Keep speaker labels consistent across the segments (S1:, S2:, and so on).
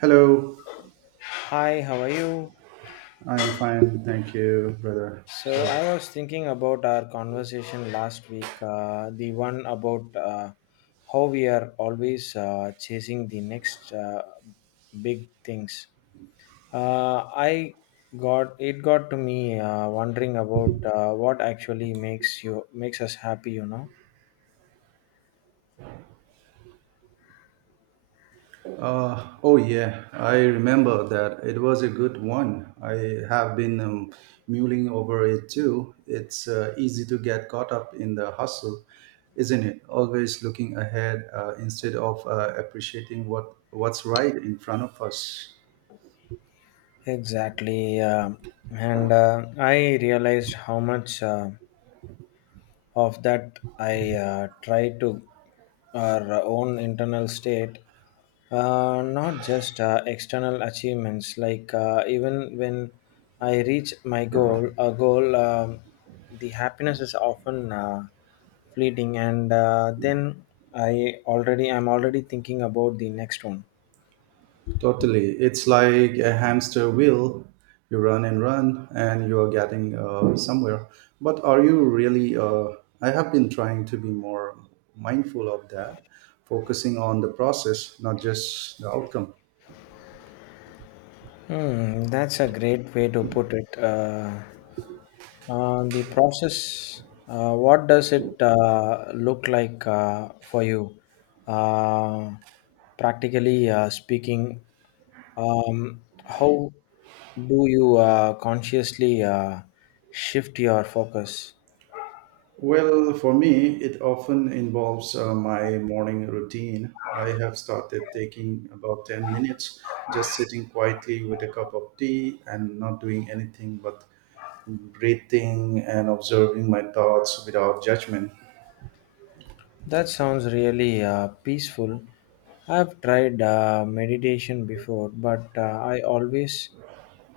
S1: Hello,
S2: Hi, how are you?
S1: I'm fine, thank you, brother.
S2: So
S1: So,
S2: I was thinking about our conversation last week, the one about how we are always chasing the next big things. I got to me wondering about what actually makes us happy.
S1: oh yeah, I remember that it was a good one. I have been mulling over it too. It's easy to get caught up in the hustle, isn't it? Always looking ahead, instead of appreciating what's right in front of us.
S2: Exactly, and I realized how much. Of that I try to our own internal state, not just external achievements, like even when I reach my goal a goal, the happiness is often fleeting, and then I'm already thinking about the next one.
S1: Totally. It's like a hamster wheel. You run and run, and you are getting somewhere. But are you really? I have been trying to be more mindful of that, focusing on the process, not just the outcome.
S2: Hmm, that's a great way to put it. The process, what does it look like for you? Uh, practically speaking, how do you consciously shift your focus?
S1: Well, for me, it often involves my morning routine. I have started taking about 10 minutes, just sitting quietly with a cup of tea and not doing anything but breathing and observing my thoughts without judgment.
S2: That sounds really peaceful. I've tried meditation before, but I always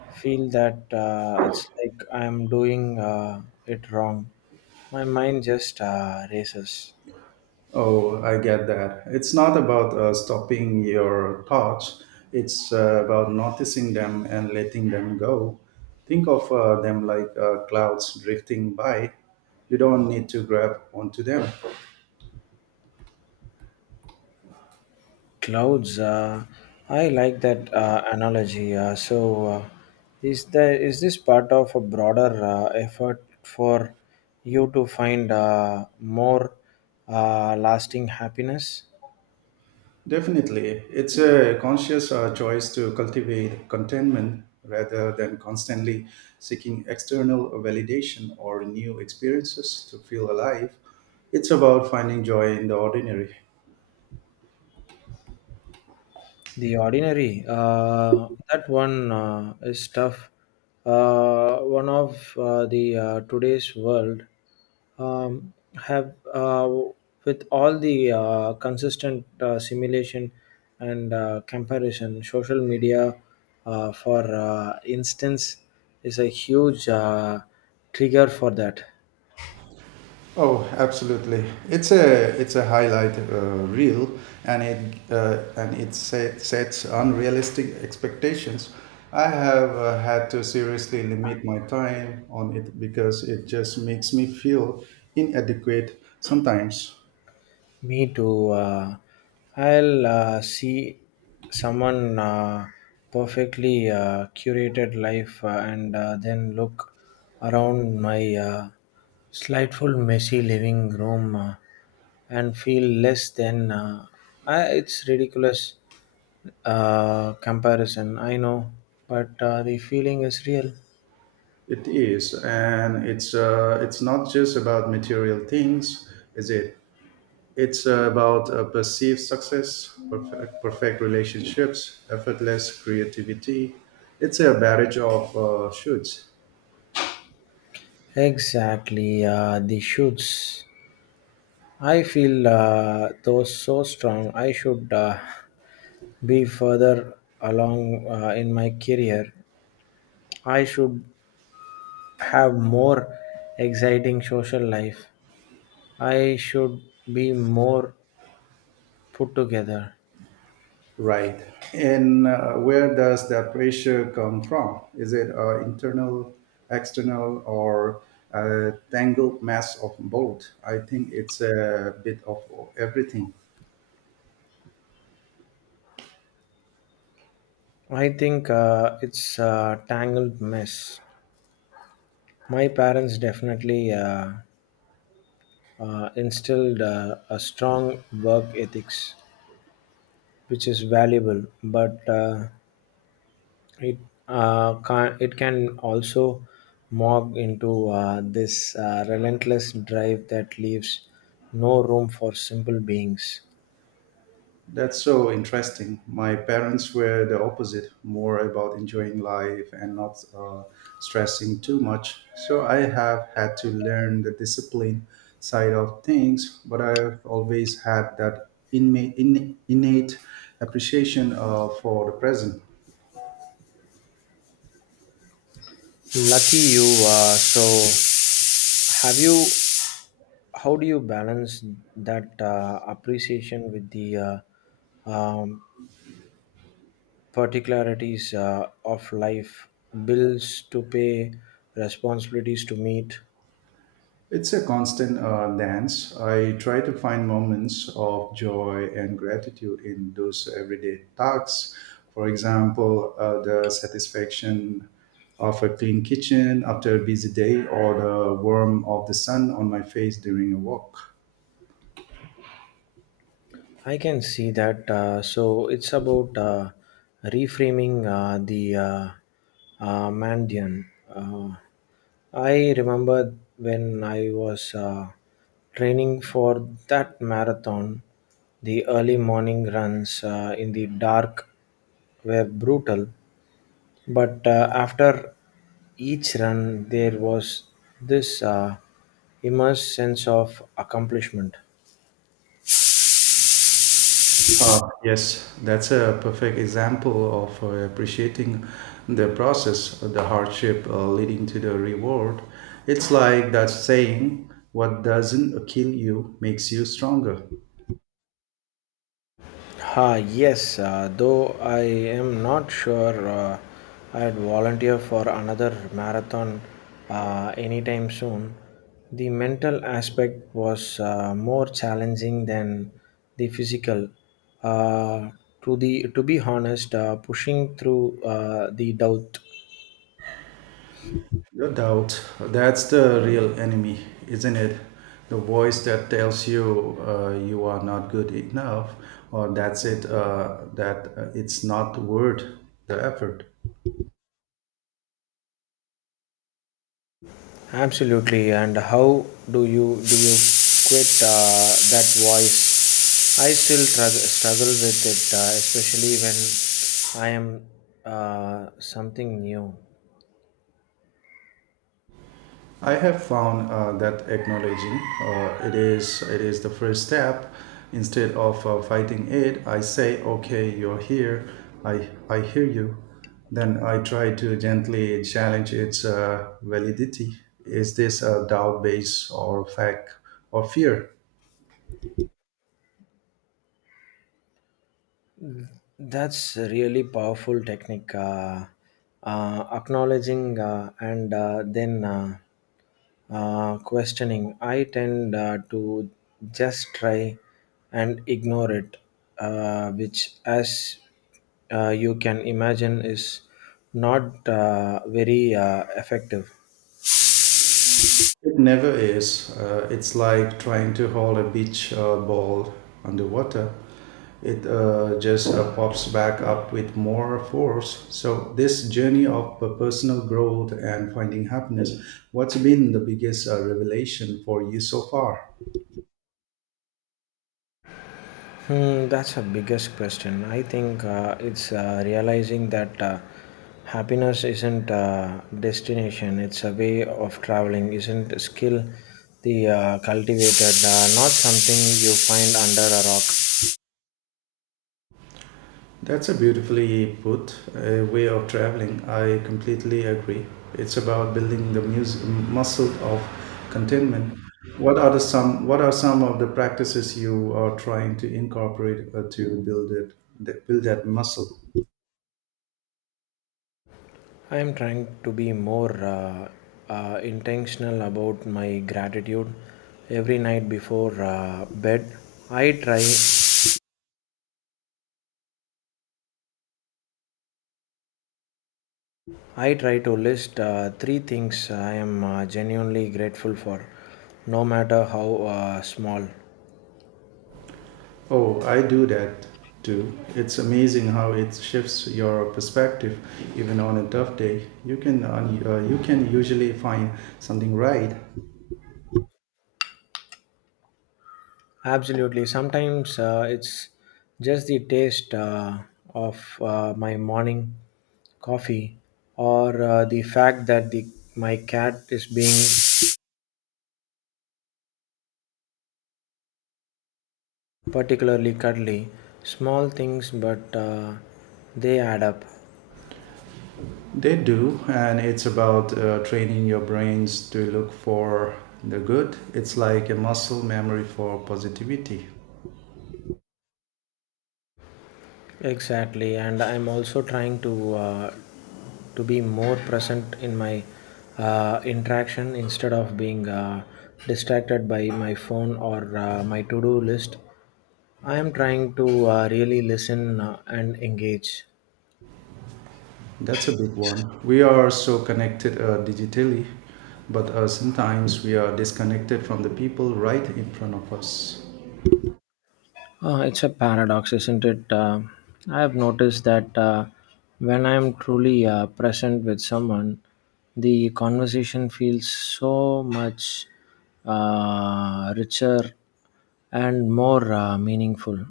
S2: feel that it's like I'm doing it wrong. My mind just races.
S1: Oh, I get that. It's not about stopping your thoughts, it's about noticing them and letting them go. Think of them like clouds drifting by. You don't need to grab onto them.
S2: Clouds. I like that analogy. So, is this part of a broader effort for you to find more lasting happiness?
S1: Definitely. It's a conscious choice to cultivate contentment rather than constantly seeking external validation or new experiences to feel alive. It's about finding joy in the ordinary.
S2: The ordinary, that one is tough. One of the today's world, um, have with all the consistent simulation and comparison, social media, for instance, is a huge trigger for that.
S1: Oh, absolutely. It's a highlight reel, and it sets unrealistic expectations. I have had to seriously limit my time on it because it just makes me feel inadequate sometimes.
S2: Me too. I'll see someone perfectly curated life, and then look around my slightful messy living room, and feel less than. It's ridiculous comparison, I know, but the feeling is real.
S1: It is, and it's not just about material things, is it? It's about perceived success, perfect relationships, effortless creativity. It's a barrage of shoots.
S2: Exactly, the shoots. I feel those so strong. I should. Be further along in my career. I should have more exciting social life. I should be more put together.
S1: Right. And where does that pressure come from? Is it internal, external, or a tangled mess of both? I think it's a bit of everything.
S2: I think it's a tangled mess. My parents definitely instilled a strong work ethics, which is valuable, but It it can also morph into this relentless drive that leaves no room for simple beings.
S1: That's so interesting. My parents were the opposite, more about enjoying life and not stressing too much. So I have had to learn the discipline side of things, but I've always had that innate appreciation for the present.
S2: Lucky you. So, have you? How do you balance that appreciation with the uh, um, particularities of life, bills to pay, responsibilities to meet?
S1: It's a constant dance. I try to find moments of joy and gratitude in those everyday tasks. For example, the satisfaction of a clean kitchen after a busy day or the warmth of the sun on my face during a walk.
S2: I can see that. So it's about reframing the Mandian. Uh, I remember when I was training for that marathon, the early morning runs in the dark were brutal, but after each run, there was this immense sense of accomplishment.
S1: Yes, that's a perfect example of appreciating the process, the hardship leading to the reward. It's like that saying, what doesn't kill you makes you stronger.
S2: Ah, yes, though I am not sure I'd volunteer for another marathon anytime soon. The mental aspect was more challenging than the physical. Uh, to be honest, pushing through the doubt.
S1: No doubt, that's the real enemy, isn't it? The voice that tells you, you are not good enough, or that's it, that it's not worth the effort.
S2: Absolutely. And how do you quit that voice? I still struggle with it, especially when I am something new.
S1: I have found that acknowledging it is the first step. Instead of fighting it, I say, "Okay, you're here. I hear you." Then I try to gently challenge its validity. Is this a doubt based or fact or fear?
S2: That's a really powerful technique. Acknowledging and then questioning. I tend to just try and ignore it, which, as you can imagine, is not very effective.
S1: It never is. It's like trying to hold a beach ball underwater. It just pops back up with more force. So, this journey of personal growth and finding happiness, what's been the biggest revelation for you so far?
S2: Hmm, that's a biggest question. I think it's realizing that happiness isn't a destination; it's a way of traveling. Isn't a skill the cultivated, not something you find under a rock.
S1: That's a beautifully put way of traveling. I completely agree. It's about building the muscle of contentment. What are the some What are some of the practices you are trying to incorporate to build that muscle?
S2: I am trying to be more intentional about my gratitude every night before bed. I try I try to list three things I am genuinely grateful for, no matter how small.
S1: Oh, I do that too. It's amazing how it shifts your perspective, even on a tough day. You can you can usually find something right.
S2: Absolutely. Sometimes it's just the taste of my morning coffee or the fact that my cat is being particularly cuddly. Small things, but they add up.
S1: They do, and it's about training your brains to look for the good. It's like a muscle memory for positivity.
S2: Exactly, and I'm also trying to be more present in my interaction instead of being distracted by my phone or my to-do list. I am trying to really listen and engage.
S1: That's a big one. We are so connected digitally, but sometimes we are disconnected from the people right in front of us.
S2: It's a paradox, isn't it? I have noticed that when I am truly present with someone, the conversation feels so much richer and more meaningful.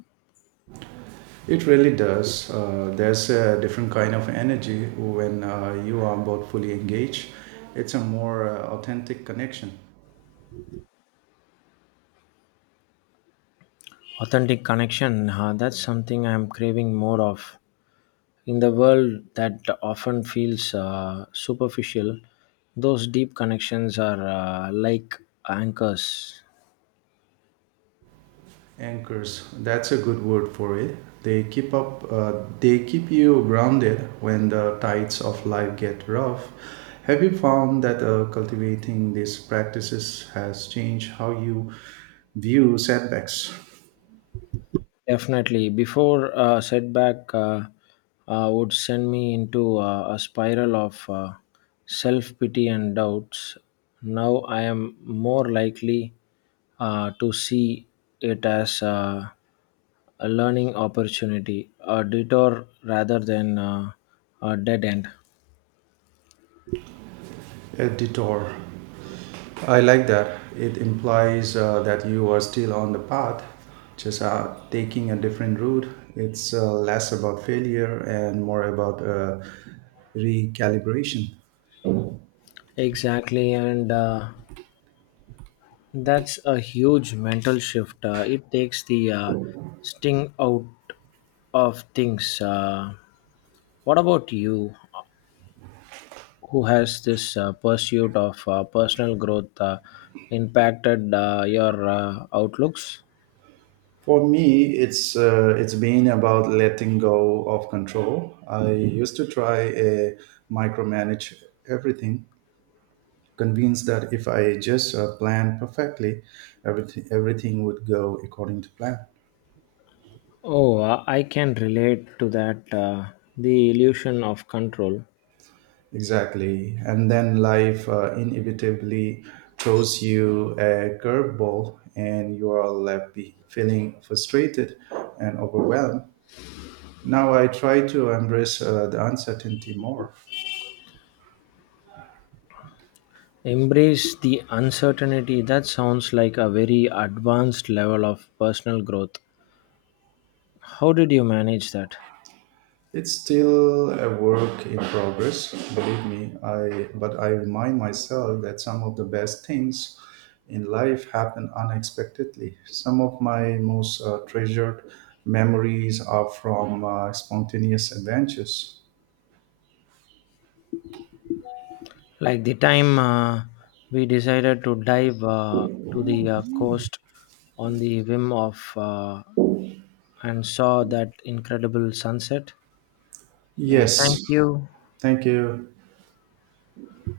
S1: It really does. There's a different kind of energy when you are both fully engaged. It's a more authentic connection.
S2: Authentic connection, that's something I'm craving more of. In the world that often feels superficial, those deep connections are like anchors.
S1: Anchors, that's a good word for it. They keep you grounded when the tides of life get rough. Have you found that cultivating these practices has changed how you view setbacks?
S2: Definitely. Before setback would send me into a spiral of self pity and doubts, now I am more likely to see it as a learning opportunity, a detour rather than a dead end.
S1: A detour. I like that. It implies that you are still on the path, just taking a different route. It's less about failure and more about recalibration.
S2: Exactly, and that's a huge mental shift. It takes the sting out of things. What about you? Who has this pursuit of personal growth impacted your outlooks?
S1: For me, it's been about letting go of control. I used to try a micromanage everything, convinced that if I just planned perfectly, everything would go according to plan.
S2: Oh, I can relate to that. The illusion of control.
S1: Exactly, and then life inevitably throws you a curveball, and you are left feeling frustrated and overwhelmed. Now I try to embrace the uncertainty more.
S2: Embrace the uncertainty. That sounds like a very advanced level of personal growth. How did you manage that?
S1: It's still a work in progress, believe me. I but I remind myself that some of the best things in life happen unexpectedly. Some of my most treasured memories are from spontaneous adventures.
S2: Like the time we decided to dive to the coast on the whim of and saw that incredible sunset. Yeah,
S1: Yes,
S2: thank you.
S1: thank you.